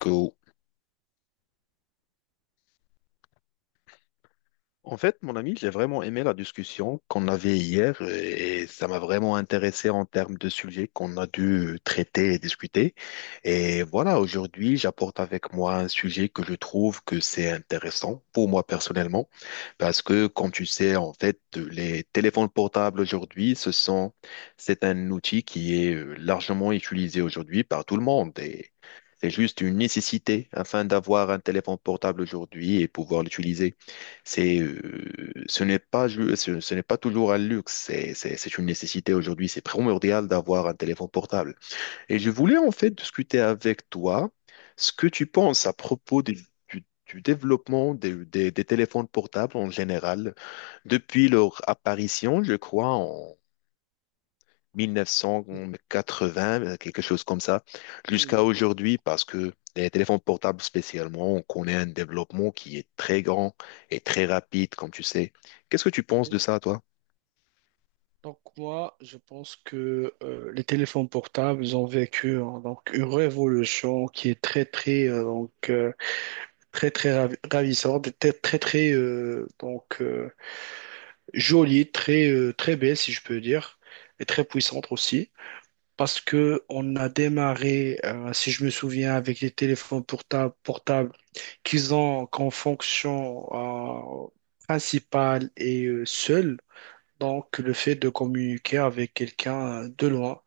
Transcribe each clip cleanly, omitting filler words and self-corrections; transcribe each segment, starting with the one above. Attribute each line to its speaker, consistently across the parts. Speaker 1: Cool. En fait, mon ami, j'ai vraiment aimé la discussion qu'on avait hier et ça m'a vraiment intéressé en termes de sujets qu'on a dû traiter et discuter. Et voilà, aujourd'hui, j'apporte avec moi un sujet que je trouve que c'est intéressant pour moi personnellement parce que, comme tu sais, en fait, les téléphones portables aujourd'hui, c'est un outil qui est largement utilisé aujourd'hui par tout le monde et c'est juste une nécessité afin d'avoir un téléphone portable aujourd'hui et pouvoir l'utiliser. C'est, ce n'est pas, ce, n'est pas toujours un luxe, c'est une nécessité aujourd'hui. C'est primordial d'avoir un téléphone portable. Et je voulais en fait discuter avec toi ce que tu penses à propos du développement des téléphones portables en général depuis leur apparition, je crois,
Speaker 2: Oui,
Speaker 1: 1980, quelque chose comme ça, jusqu'à
Speaker 2: oui.
Speaker 1: aujourd'hui, parce que les téléphones portables spécialement, on connaît un développement qui est très grand et très rapide, comme tu sais. Qu'est-ce que tu penses de ça, toi?
Speaker 2: Donc moi, je pense que les téléphones portables ils ont vécu, hein, une révolution qui est très très très très ravissante, très très très jolie, très belle si je peux dire, et très puissante aussi, parce que on a démarré, si je me souviens, avec les téléphones portables portables qu'ils ont comme fonction principale et seule. Donc, le fait de communiquer avec quelqu'un de loin.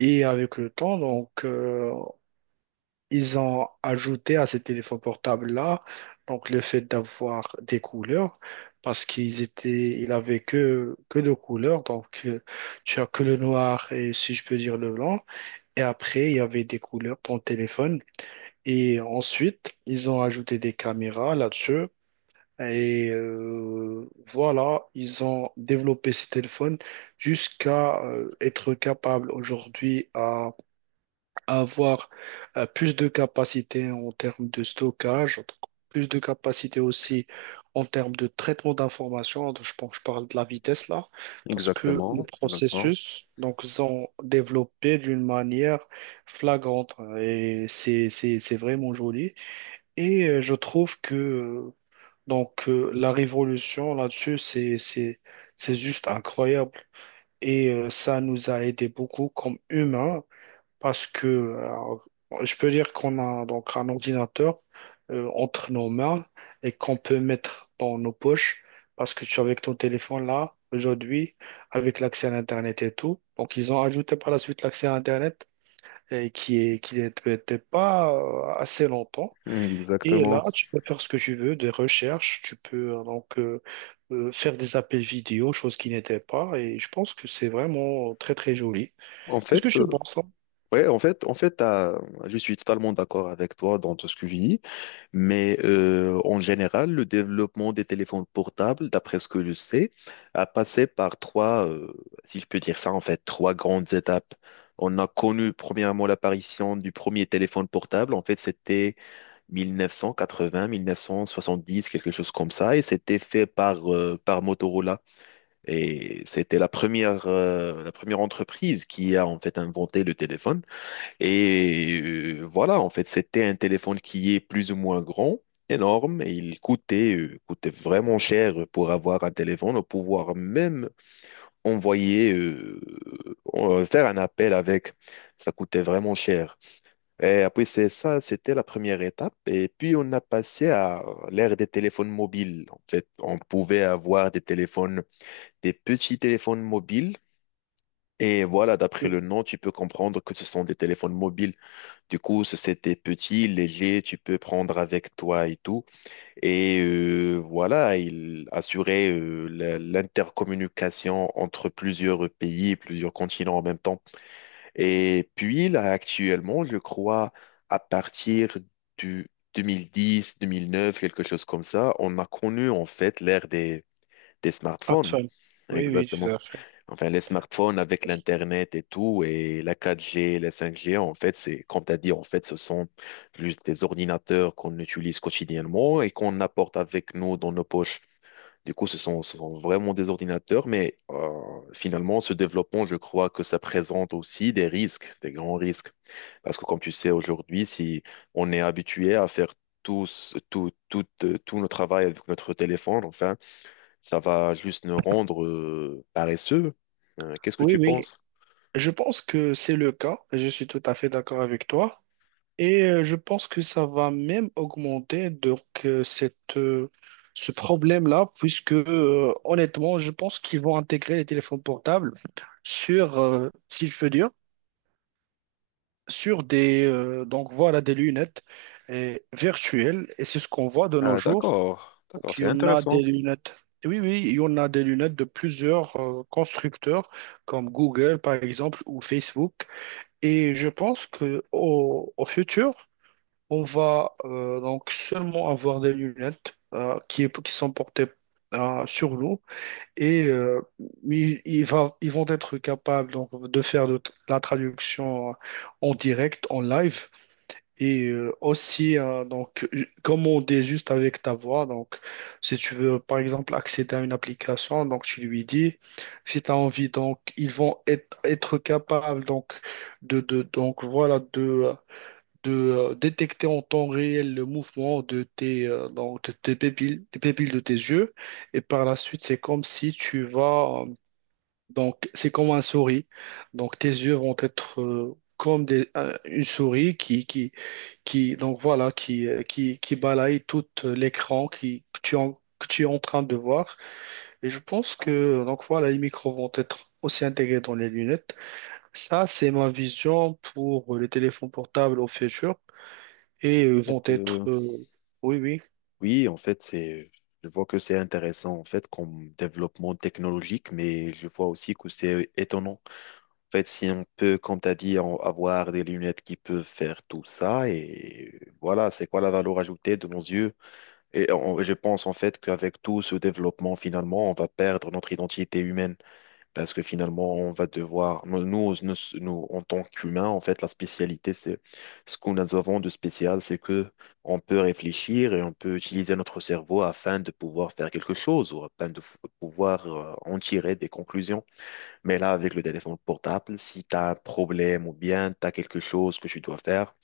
Speaker 2: Et avec le temps, ils ont ajouté à ces téléphones portables-là, donc, le fait d'avoir des couleurs, parce qu'ils étaient, ils avaient que, deux couleurs. Tu as que le noir et, si je peux dire, le blanc. Et après, il y avait des couleurs dans le téléphone. Et ensuite, ils ont ajouté des caméras là-dessus et voilà, ils ont développé ces téléphones jusqu'à être capables aujourd'hui à avoir plus de capacité en termes de stockage, donc plus de capacité aussi en termes de traitement d'informations. Donc, je pense, je parle de la vitesse là, parce que le
Speaker 1: Exactement, exactement.
Speaker 2: processus, donc, ils ont développé d'une manière flagrante et c'est vraiment joli. Et je trouve que la révolution là-dessus, c'est juste incroyable. Et ça nous a aidé beaucoup comme humains parce que je peux dire qu'on a donc un ordinateur entre nos mains et qu'on peut mettre dans nos poches parce que tu avec ton téléphone là, aujourd'hui, avec l'accès à l'Internet et tout. Donc, ils ont ajouté par la suite l'accès à Internet et qui est, qui n'était pas assez longtemps.
Speaker 1: Mm,
Speaker 2: Et
Speaker 1: exactement.
Speaker 2: là, tu peux faire ce que tu veux, des recherches, tu peux faire des appels vidéo, chose qui n'était pas, et je pense que c'est vraiment très très joli.
Speaker 1: En
Speaker 2: Qu'est-ce que
Speaker 1: fait,
Speaker 2: je pense, hein?
Speaker 1: ouais, en fait, je suis totalement d'accord avec toi dans tout ce que tu dis. Mais en général, le développement des téléphones portables, d'après ce que je sais, a passé par trois, si je peux dire ça, en fait, trois grandes étapes. On a connu premièrement l'apparition du premier téléphone portable. En fait, c'était 1980, 1970, quelque chose comme ça. Et c'était fait par Motorola. Et c'était la première entreprise qui a en fait inventé le téléphone. Et voilà, en fait, c'était un téléphone qui est plus ou moins grand, énorme, et il coûtait vraiment cher pour avoir un téléphone, pouvoir même envoyer, euh, faire un appel avec. Ça coûtait vraiment cher. Et après, c'est ça, c'était la première étape. Et puis, on a passé à l'ère des téléphones mobiles. En fait, on pouvait avoir des petits téléphones mobiles. Et voilà, d'après
Speaker 2: Oui.
Speaker 1: le nom, tu peux comprendre que ce sont des téléphones mobiles. Du coup, c'était petit, léger, tu peux prendre avec toi et tout. Et voilà, il assurait l'intercommunication entre plusieurs pays, plusieurs continents en même temps. Et puis là, actuellement, je crois, à partir du 2010, 2009, quelque chose comme ça, on a connu en fait l'ère des
Speaker 2: Ah, ça.
Speaker 1: smartphones.
Speaker 2: Oui, oui, tout
Speaker 1: Exactement.
Speaker 2: à fait.
Speaker 1: Enfin, les smartphones avec l'Internet et tout, et la 4G, la 5G, en fait, comme tu as dit, en fait, ce sont juste des ordinateurs qu'on utilise quotidiennement et qu'on apporte avec nous dans nos poches. Du coup, ce sont vraiment des ordinateurs, mais finalement, ce développement, je crois que ça présente aussi des risques, des grands risques. Parce que comme tu sais, aujourd'hui, si on est habitué à faire tout notre travail avec notre téléphone, enfin, ça va juste nous rendre paresseux. Qu'est-ce que
Speaker 2: Oui,
Speaker 1: tu
Speaker 2: oui,
Speaker 1: penses?
Speaker 2: je pense que c'est le cas, je suis tout à fait d'accord avec toi, et je pense que ça va même augmenter cette, ce problème-là, puisque honnêtement, je pense qu'ils vont intégrer les téléphones portables sur, s'il fait dur sur des, donc voilà, des lunettes virtuelles et c'est ce qu'on voit de nos
Speaker 1: Ah,
Speaker 2: jours.
Speaker 1: d'accord, d'accord,
Speaker 2: Donc, il
Speaker 1: c'est
Speaker 2: y en a des
Speaker 1: intéressant.
Speaker 2: lunettes. Oui, oui, il y en a des lunettes de plusieurs constructeurs comme Google par exemple ou Facebook. Et je pense que au futur, on va seulement avoir des lunettes qui sont portées sur nous et ils vont être capables donc, de faire de la traduction en direct, en live, et aussi, hein, donc, comme on dit juste avec ta voix, donc, si tu veux, par exemple, accéder à une application, donc, tu lui dis, si tu as envie, donc, ils vont être capables, donc, de, donc, voilà, de détecter en temps réel le mouvement de tes, de tes pupilles, des pupilles de tes yeux. Et par la suite, c'est comme si tu vas, c'est comme un souris. Donc, tes yeux vont être, comme des, une souris qui donc voilà qui qui balaye tout l'écran qui que tu que tu es en train de voir. Et je pense que donc voilà les micros vont être aussi intégrés dans les lunettes. Ça c'est ma vision pour les téléphones portables au futur et
Speaker 1: En
Speaker 2: vont
Speaker 1: fait,
Speaker 2: être oui oui
Speaker 1: oui, en fait, je vois que c'est intéressant en fait comme développement technologique, mais je vois aussi que c'est étonnant. En fait, si on peut, comme tu as dit, avoir des lunettes qui peuvent faire tout ça, et voilà, c'est quoi la valeur ajoutée de nos yeux? Et je pense en fait qu'avec tout ce développement, finalement, on va perdre notre identité humaine. Parce que finalement, on va devoir, nous, en tant qu'humains, en fait, la spécialité, c'est ce que nous avons de spécial, c'est que on peut réfléchir et on peut utiliser notre cerveau afin de pouvoir faire quelque chose ou afin de pouvoir en tirer des conclusions. Mais là, avec le téléphone portable, si tu as un problème ou bien tu as quelque chose que tu dois faire,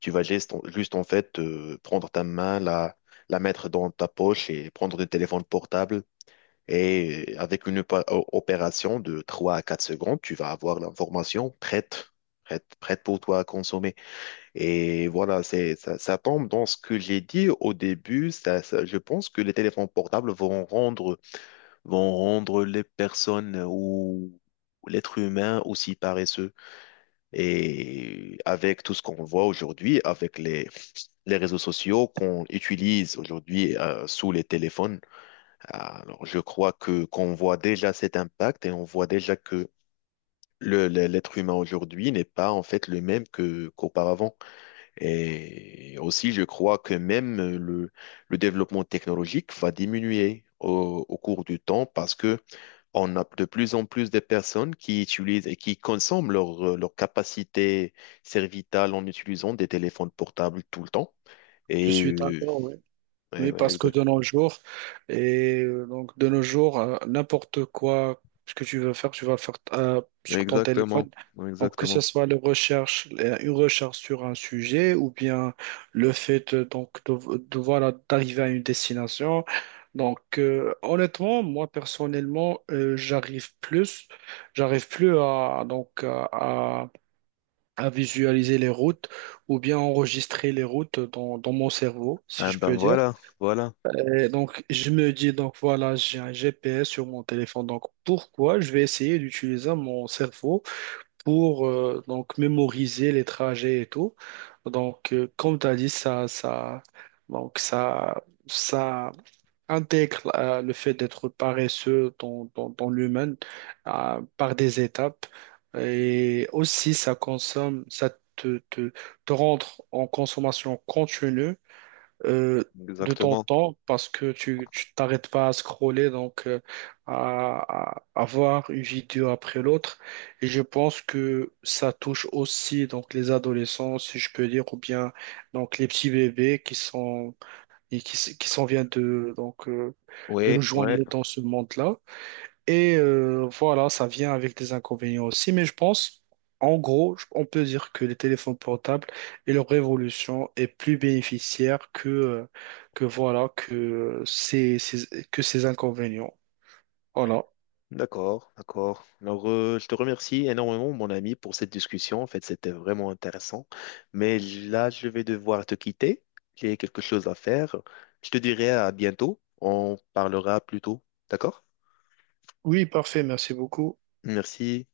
Speaker 1: tu vas juste en fait, prendre ta main, la mettre dans ta poche et prendre le téléphone portable et avec une opération de 3 à 4 secondes, tu vas avoir l'information prête, prête, prête pour toi à consommer. Et voilà, ça tombe dans ce que j'ai dit au début. Je pense que les téléphones portables vont rendre, les personnes ou l'être humain aussi paresseux. Et avec tout ce qu'on voit aujourd'hui, avec les réseaux sociaux qu'on utilise aujourd'hui sous les téléphones, alors, je crois que qu'on voit déjà cet impact et on voit déjà que l'être humain aujourd'hui n'est pas en fait le même que qu'auparavant. Et aussi, je crois que même le développement technologique va diminuer au cours du temps parce que on a de plus en plus de personnes qui utilisent et qui consomment leur capacité cervicale en utilisant des téléphones portables tout le temps.
Speaker 2: je
Speaker 1: Et
Speaker 2: suis d'accord, oui.
Speaker 1: ouais,
Speaker 2: Oui,
Speaker 1: ouais,
Speaker 2: parce que de nos jours, et de nos jours, n'importe quoi ce que tu veux faire, tu vas le faire sur ton téléphone.
Speaker 1: exactement,
Speaker 2: Donc que ce
Speaker 1: exactement.
Speaker 2: soit le recherche, une recherche sur un sujet, ou bien le fait voilà d'arriver à une destination. Honnêtement, moi personnellement, j'arrive plus à donc à visualiser les routes ou bien enregistrer les routes dans dans mon cerveau, si
Speaker 1: Ah
Speaker 2: je
Speaker 1: ben
Speaker 2: peux dire.
Speaker 1: voilà, voilà.
Speaker 2: Et donc, je me dis, donc voilà, j'ai un GPS sur mon téléphone. Donc, pourquoi je vais essayer d'utiliser mon cerveau pour mémoriser les trajets et tout. Donc, comme tu as dit, ça intègre le fait d'être paresseux dans l'humain par des étapes. Et aussi, ça consomme, te, te, te rendre en consommation continue euh, de ton
Speaker 1: Exactement.
Speaker 2: temps parce que tu t'arrêtes pas à scroller, à, à voir une vidéo après l'autre. Et je pense que ça touche aussi donc les adolescents, si je peux dire, ou bien donc les petits bébés qui sont et qui, qui s'en viennent de de nous
Speaker 1: Oui, ouais,
Speaker 2: joindre dans ce monde-là. Et voilà, ça vient avec des inconvénients aussi, mais je pense, en gros, on peut dire que les téléphones portables et leur révolution est plus bénéficiaire que voilà, que que ces inconvénients. Voilà.
Speaker 1: d'accord, d'accord. Alors, je te remercie énormément, mon ami, pour cette discussion. En fait, c'était vraiment intéressant. Mais là, je vais devoir te quitter. J'ai quelque chose à faire. Je te dirai à bientôt. On parlera plus tôt. D'accord?
Speaker 2: Oui, parfait, merci beaucoup.
Speaker 1: Merci.